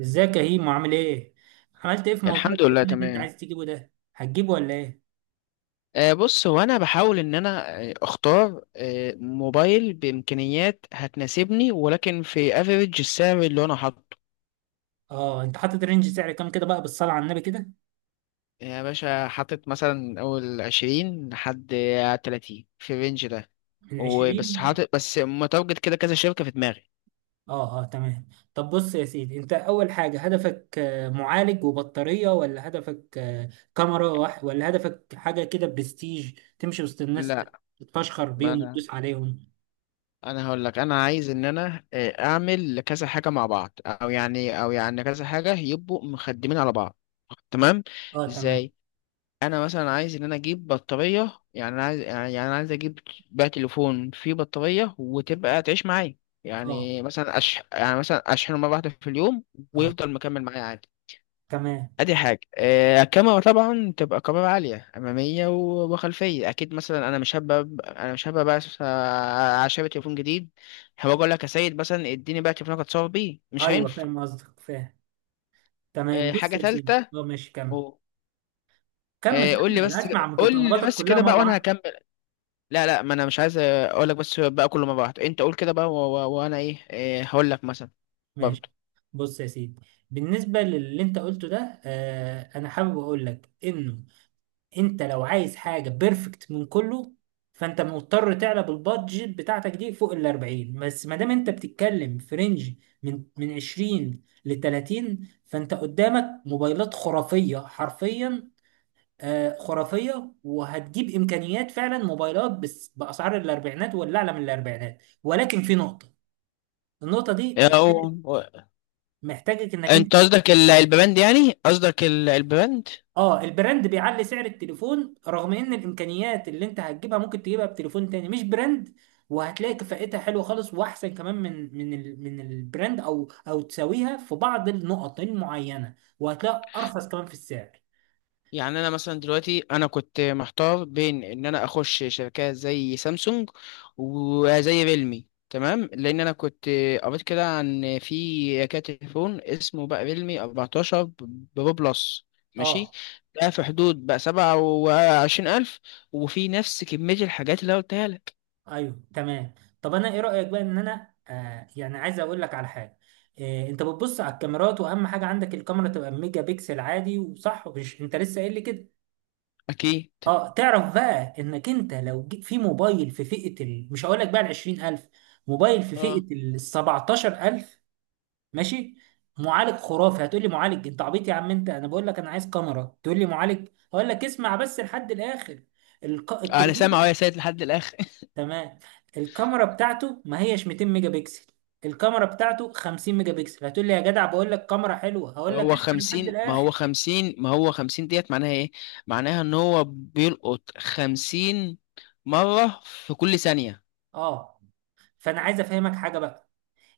ازيك يا هيمو، عامل ايه؟ عملت ايه في موضوع الحمد لله، التأمين اللي انت تمام. عايز تجيبه ده؟ هتجيبه ولا ايه؟ آه بص، هو انا بحاول ان انا اختار موبايل بامكانيات هتناسبني، ولكن في افريج السعر اللي انا حاطه. اه، انت حاطط رينج سعر كام كده بقى، بالصلاة على النبي كده؟ يعني يا باشا، حاطط مثلا اول 20 لحد 30 في الرينج ده. من وبس 20. حاطط بس متواجد كده كذا شركة في دماغي. اه اه، تمام. طب بص يا سيدي، انت اول حاجة هدفك معالج وبطارية، ولا هدفك كاميرا، ولا هدفك حاجة كده برستيج تمشي وسط الناس لا. تتفشخر ما بيهم انا وتدوس عليهم؟ انا هقول لك، انا عايز ان انا اعمل كذا حاجة مع بعض، او يعني كذا حاجة يبقوا مخدمين على بعض. تمام. اه، تمام. ازاي. انا مثلا عايز ان انا اجيب بطاريه، يعني انا عايز اجيب بقى تليفون فيه بطاريه وتبقى تعيش معايا. اه يعني مثلا يعني مثلا اشحنه مره واحده في اليوم، اه، ويفضل مكمل معايا عادي. تمام. ادي حاجه. الكاميرا طبعا تبقى كاميرا عاليه اماميه و- وخلفيه اكيد. مثلا انا مش هبقى بس، عشان تليفون جديد هبقى اقول لك يا سيد مثلا اديني بقى تليفونك اتصور بيه، مش ايوه، هينفع. فاهم قصدك، فاهم. تمام، بص حاجه يا سيدي، ثالثه. اه، ماشي، كمل كمل قول لي كمل، بس اسمع قول لي متطلباتك بس كلها كده بقى مره وانا واحده. هكمل. لا لا، ما انا مش عايز اقول لك بس بقى كله، ما بعد انت قول كده بقى، و- و- وانا إيه هقول لك مثلا ماشي، برضه. بص يا سيدي. بالنسبه للي انت قلته ده، انا حابب اقول لك انه انت لو عايز حاجه بيرفكت من كله، فانت مضطر تعلى بالبادجت بتاعتك دي فوق ال 40. بس ما دام انت بتتكلم في رينج من 20 ل 30، فانت قدامك موبايلات خرافيه حرفيا. خرافيه، وهتجيب امكانيات فعلا، موبايلات بس باسعار الاربعينات ولا اعلى من الاربعينات، ولكن في نقطه. النقطة دي أو... محتاجك انك انت، انت قصدك البند، يعني قصدك البند. اه، البراند بيعلي سعر التليفون، رغم ان الامكانيات اللي انت هتجيبها ممكن تجيبها بتليفون تاني مش براند، وهتلاقي كفاءتها حلوة خالص واحسن كمان من البراند، او تساويها في بعض النقط المعينة، وهتلاقي ارخص كمان في السعر. يعني انا مثلا دلوقتي انا كنت محتار بين ان انا اخش شركات زي سامسونج وزي ريلمي. تمام، لان انا كنت قريت كده عن في تليفون اسمه بقى ريلمي 14 برو بلس، ماشي. اه ده في حدود بقى 27 ألف، وفي نفس كمية الحاجات اللي أنا قلتها لك. ايوه تمام. طب انا ايه رأيك بقى ان انا يعني عايز اقول لك على حاجة، انت بتبص على الكاميرات، واهم حاجة عندك الكاميرا تبقى ميجا بيكسل عادي وصح، مش انت لسه قايل لي كده؟ أكيد. اه، تعرف بقى انك انت لو جيت في موبايل في مش هقول لك بقى ال 20000، موبايل في اه. فئة ال 17000. ماشي. معالج خرافي، هتقول لي: معالج؟ انت عبيط يا عم، انت انا بقول لك انا عايز كاميرا تقول لي معالج؟ هقول لك: اسمع بس لحد الاخر. أنا سامع التليفون، أهو يا سيد، لحد الآخر. تمام، الكاميرا بتاعته ما هيش 200 ميجا بكسل، الكاميرا بتاعته 50 ميجا بكسل. هتقول لي يا جدع، بقول لك كاميرا حلوة، هقول لك اسمع لحد الاخر. ما هو خمسين، ديت معناها ايه؟ معناها ان هو بيلقط خمسين مرة في كل ثانية. اه، فانا عايز افهمك حاجة بقى.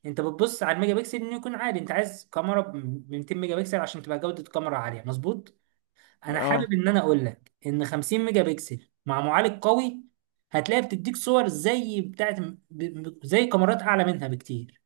انت بتبص على الميجا بكسل انه يكون عالي، انت عايز كاميرا ب 200 ميجا بكسل عشان تبقى جودة الكاميرا عالية، مظبوط. انا حابب اه. انا اقول لك ان 50 ميجا بكسل مع معالج قوي، هتلاقي بتديك صور زي زي كاميرات اعلى منها بكتير،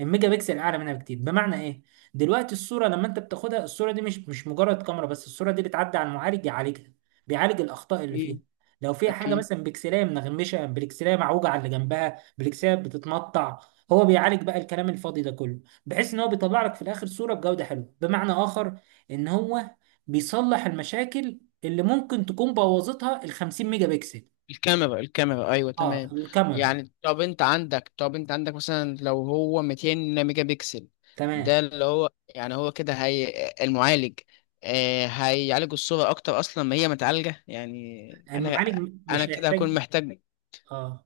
الميجا بكسل اعلى منها بكتير. بمعنى ايه؟ دلوقتي الصوره لما انت بتاخدها، الصوره دي مش مجرد كاميرا بس، الصوره دي بتعدي على المعالج يعالجها، بيعالج الاخطاء اللي فيها. اكيد، لو فيها حاجه اكيد. مثلا بكسلايه منغمشه، بكسلايه معوجه على اللي جنبها، بكسلايه بتتمطع، هو بيعالج بقى الكلام الفاضي ده كله، بحيث ان هو بيطلع لك في الاخر صوره بجوده حلوه، بمعنى اخر ان هو بيصلح المشاكل اللي ممكن تكون بوظتها ال 50 ميجا بكسل. الكاميرا، ايوه اه، تمام. الكاميرا، يعني طب انت عندك مثلا لو هو 200 ميجا بكسل، ده تمام. اللي هو، يعني هو كده هي المعالج هيعالج الصورة اكتر، اصلا ما هي متعالجة. يعني المعالج انا مش كده هكون هيحتاج. محتاج. اه،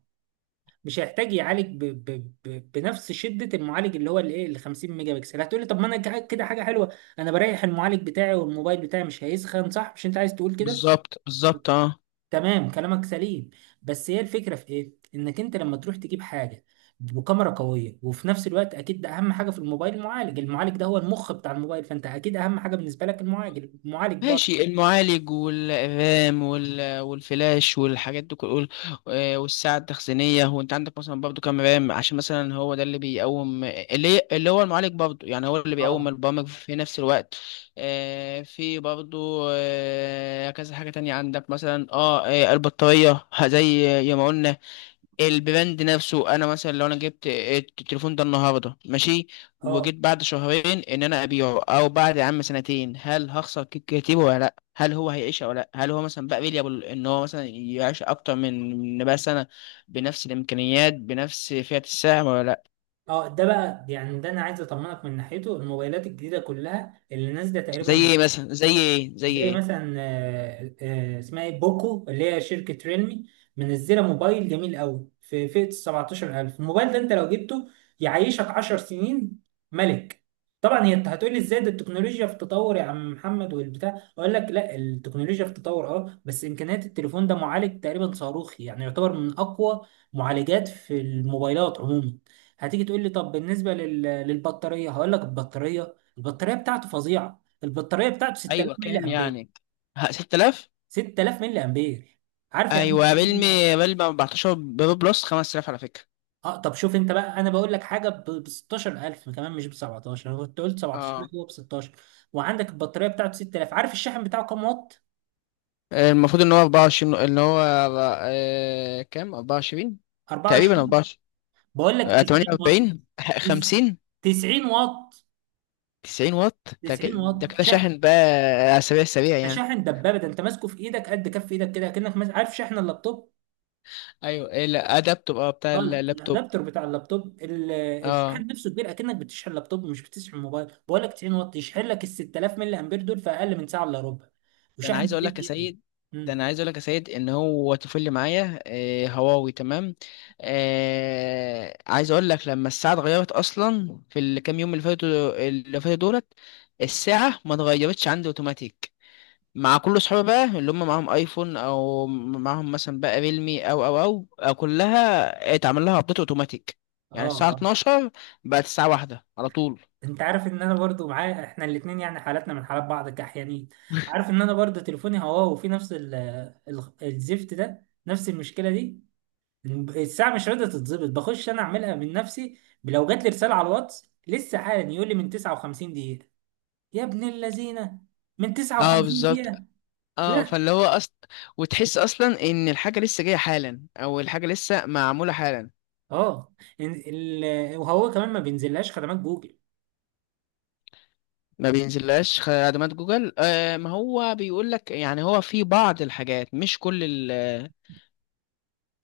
مش هيحتاج يعالج بنفس شده المعالج، اللي هو الايه، ال 50 ميجا بكسل. هتقولي: طب ما انا كده حاجه حلوه، انا بريح المعالج بتاعي، والموبايل بتاعي مش هيسخن، صح؟ مش انت عايز تقول كده؟ بالظبط، بالظبط، اه. تمام، كلامك سليم. بس هي الفكره في ايه، انك انت لما تروح تجيب حاجه بكاميرا قويه، وفي نفس الوقت اكيد ده اهم حاجه في الموبايل، المعالج، المعالج ده هو المخ بتاع الموبايل، فانت اكيد اهم حاجه بالنسبه لك المعالج، المعالج برضه. ماشي. المعالج والرام وال- والفلاش والحاجات دي كل، والساعة التخزينية. هو انت عندك مثلا برضو كام رام، عشان مثلا هو ده اللي بيقوم، اللي هو المعالج برضو، يعني هو اللي اه بيقوم البرامج في نفس الوقت. في برضو كذا حاجة تانية عندك مثلا، البطارية، زي ما قلنا. البراند نفسه، انا مثلا لو انا جبت التليفون ده النهارده، ماشي، اه وجيت بعد شهرين ان انا ابيعه، او بعد يا عم سنتين، هل هخسر كتير ولا لا؟ هل هو هيعيش ولا لا؟ هل هو مثلا بقى فيليبل ان هو مثلا يعيش اكتر من بقى سنه، بنفس الامكانيات، بنفس فئه السعر ولا لا؟ اه. ده بقى يعني، ده انا عايز اطمنك من ناحيته، الموبايلات الجديده كلها اللي نازله زي تقريبا، ايه مثلا زي ايه زي زي ايه؟ مثلا اسمها ايه، بوكو، اللي هي شركة ريلمي، منزلة موبايل جميل قوي في فئة ال 17000. الموبايل ده انت لو جبته يعيشك 10 سنين، ملك. طبعا هي انت هتقولي: ازاي ده، التكنولوجيا في تطور يا عم محمد والبتاع. اقول لك: لا، التكنولوجيا في تطور اه، بس امكانيات التليفون ده، معالج تقريبا صاروخي، يعني يعتبر من اقوى معالجات في الموبايلات عموما. هتيجي تقول لي: طب بالنسبة للبطارية؟ هقول لك: البطارية، البطارية بتاعته فظيعة، البطاريه بتاعته 6000 ايوه ملي كام امبير. يعني؟ 6000. 6000 ملي امبير، عارف يعني ايه ايوه، 6000 ملي أمبير؟ ريلمي 14 برو بلس 5000 على فكره. اه، طب شوف انت بقى، انا بقول لك حاجه ب 16000 كمان، مش ب 17. انا كنت قلت 17، لا، اه، هو ب 16. وعندك البطاريه بتاعته 6000. عارف الشاحن بتاعه كام واط؟ المفروض ان هو 24، ان هو كام، 24. تقريبا 24؟ 24. بقول لك 90 واط. 48، تس- 50. 90 واط، 90 واط، ده كده، 90 واط شاحن. شاحن بقى. على سريع سريع ده يعني. شاحن دبابه، ده انت ماسكه في ايدك قد كف ايدك كده، كأنك ماسك، عارف شاحن اللابتوب؟ ايوه، ايه، لا، ادابتور، اه، بتاع اه، لا، اللابتوب. الادابتر بتاع اللابتوب، اه. الشاحن نفسه كبير، اكنك بتشحن لابتوب مش بتشحن موبايل. بقول لك 90 واط يشحن لك ال 6000 ملي امبير دول في اقل من ساعه الا ربع، ده انا وشحن عايز اقول سريع لك يا جدا. سيد، ده انا امم عايز اقول لك يا سيد، ان هو طفل اللي معايا، هواوي. تمام. آه، عايز اقول لك لما الساعه اتغيرت اصلا في الكام يوم، اللي فاتوا دولت، الساعه ما اتغيرتش عندي اوتوماتيك. مع كل صحابي بقى اللي هم معاهم ايفون او معاهم مثلا بقى ريلمي، أو كلها اتعمل لها ابديت اوتوماتيك. اه يعني الساعه اه. 12 بقت الساعه واحدة على طول. انت عارف ان انا برضو معايا، احنا الاثنين يعني حالاتنا من حالات بعض كاحيانين، عارف ان انا برضو تليفوني هواوي، وفي نفس ال ال الزفت ده، نفس المشكله دي. الساعه مش راضيه تتظبط، بخش انا اعملها من نفسي. لو جات لي رساله على الواتس لسه حالا، يقول لي من 59 دقيقه. يا ابن اللذينه، من اه، 59 بالظبط. دقيقه. اه، لا، فاللي هو أصل، وتحس اصلا ان الحاجه لسه جايه حالا، او الحاجه لسه معموله حالا. اه. وهو كمان ما بينزلهاش خدمات جوجل. ما بينزلهاش خدمات جوجل. آه، ما هو بيقول لك يعني هو في بعض الحاجات مش كل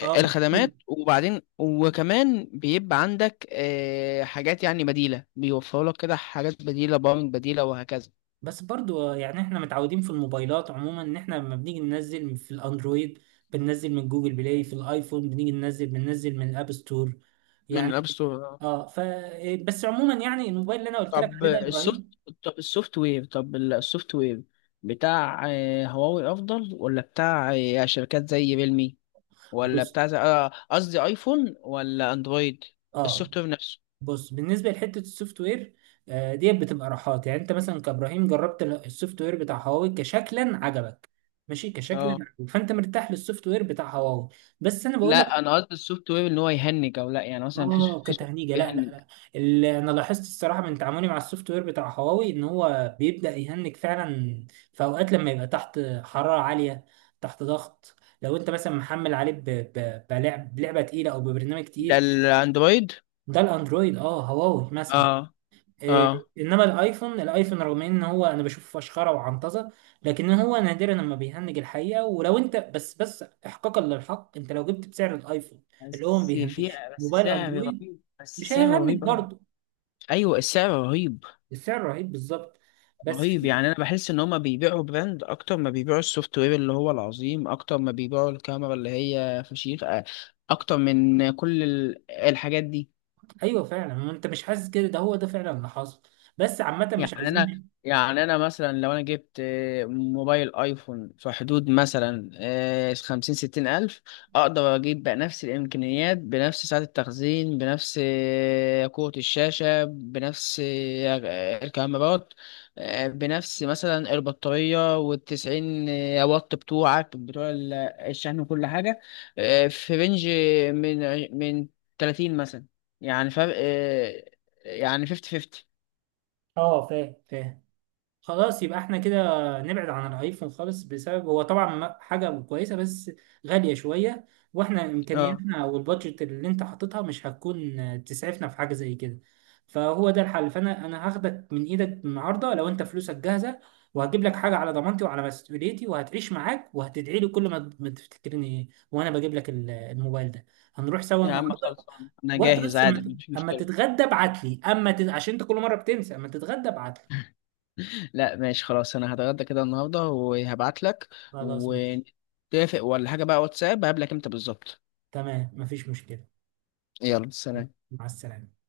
اه، مش كل- الخدمات. وبعدين وكمان بيبقى عندك حاجات يعني بديلة، بيوفروا لك كده حاجات بديلة، برامج بديلة وهكذا. بس برضو يعني احنا متعودين في الموبايلات عموما، ان احنا لما بنيجي ننزل في الاندرويد بننزل من جوجل بلاي، في الايفون بنيجي بننزل من الاب ستور، من الأب يعني. ستور. اه، ف إيه، بس عموما يعني الموبايل اللي انا قلت لك طب عليه ده يا السوفت ابراهيم. طب السوفت وير بتاع هواوي أفضل، ولا بتاع شركات زي ريلمي، ولا بص، بتاع قصدي أيفون ولا أندرويد؟ اه، السوفت وير نفسه. بص بالنسبه لحته السوفت وير، ديت بتبقى راحات، يعني انت مثلا كابراهيم جربت السوفت وير بتاع هواوي، كشكلا عجبك. ماشي كشكلا اه عجبك. فانت مرتاح للسوفت وير بتاع هواوي، بس انا بقول لك، لا، أنا قصدي السوفت وير إن هو يهنج أو لا، يعني مثلا اه، في سوفت كتهنيجه وير لا لا بيهنج؟ لا. اللي انا لاحظت الصراحه من تعاملي مع السوفت وير بتاع هواوي، ان هو بيبدا يهنج فعلا في اوقات، لما يبقى تحت حراره عاليه، تحت ضغط، لو انت مثلا محمل عليه بلعبه تقيله او ببرنامج ده تقيل. الأندرويد. ده الاندرويد، اه، هواوي مثلا. اه اه، انما الايفون، الايفون رغم ان هو انا بشوف فشخره وعنطزه، لكن هو نادرا لما بيهنج الحقيقه. ولو انت، بس بس احقاقا للحق، انت لو جبت بسعر الايفون اللي هو ما بيهنجش، بس موبايل سعر اندرويد رهيب، بس مش سعر هيهنج رهيب أوي. برضه. أيوة، السعر رهيب. السعر رهيب بالظبط، بس رهيب في، يعني. أنا بحس إن هما بيبيعوا براند أكتر ما بيبيعوا السوفت وير اللي هو العظيم، أكتر ما بيبيعوا الكاميرا اللي هي فشيخ، أكتر من كل الحاجات دي. ايوه فعلا، ما انت مش حاسس كده، ده هو ده فعلا اللي حاصل. بس عامه مش يعني انا عايزين. يعني انا مثلا لو انا جبت موبايل ايفون في حدود مثلا خمسين ستين الف، اقدر اجيب بقى نفس الامكانيات، بنفس سعة التخزين، بنفس قوة الشاشة، بنفس الكاميرات، بنفس مثلا البطارية والتسعين واط بتوعك، الشحن وكل حاجة. في رينج من 30 مثلا. يعني فرق، يعني فيفتي فيفتي. اه، فاهم فاهم. خلاص، يبقى احنا كده نبعد عن الايفون خالص. بسبب هو طبعا حاجة كويسة، بس غالية شوية، واحنا امكانياتنا والبادجت اللي انت حاططها مش هتكون تسعفنا في حاجة زي كده، فهو ده الحل. فانا انا هاخدك من ايدك النهارده لو انت فلوسك جاهزة، وهجيب لك حاجة على ضمانتي وعلى مسؤوليتي، وهتعيش معاك، وهتدعي لي كل ما تفتكرني وانا بجيب لك الموبايل ده. هنروح سوا يا عم النهارده. خلصان، انا وقت جاهز بس، عادي، اما مفيش أما مشكله. تتغدى ابعت لي، عشان انت كل مرة بتنسى، اما تتغدى ابعت لي. لا ماشي خلاص، انا هتغدى كده النهارده وهبعت لك. خلاص ماشي. ونتفق ولا حاجه بقى واتساب، هقابلك امتى بالظبط؟ تمام، مفيش مشكلة. يلا، سلام. مع السلامة.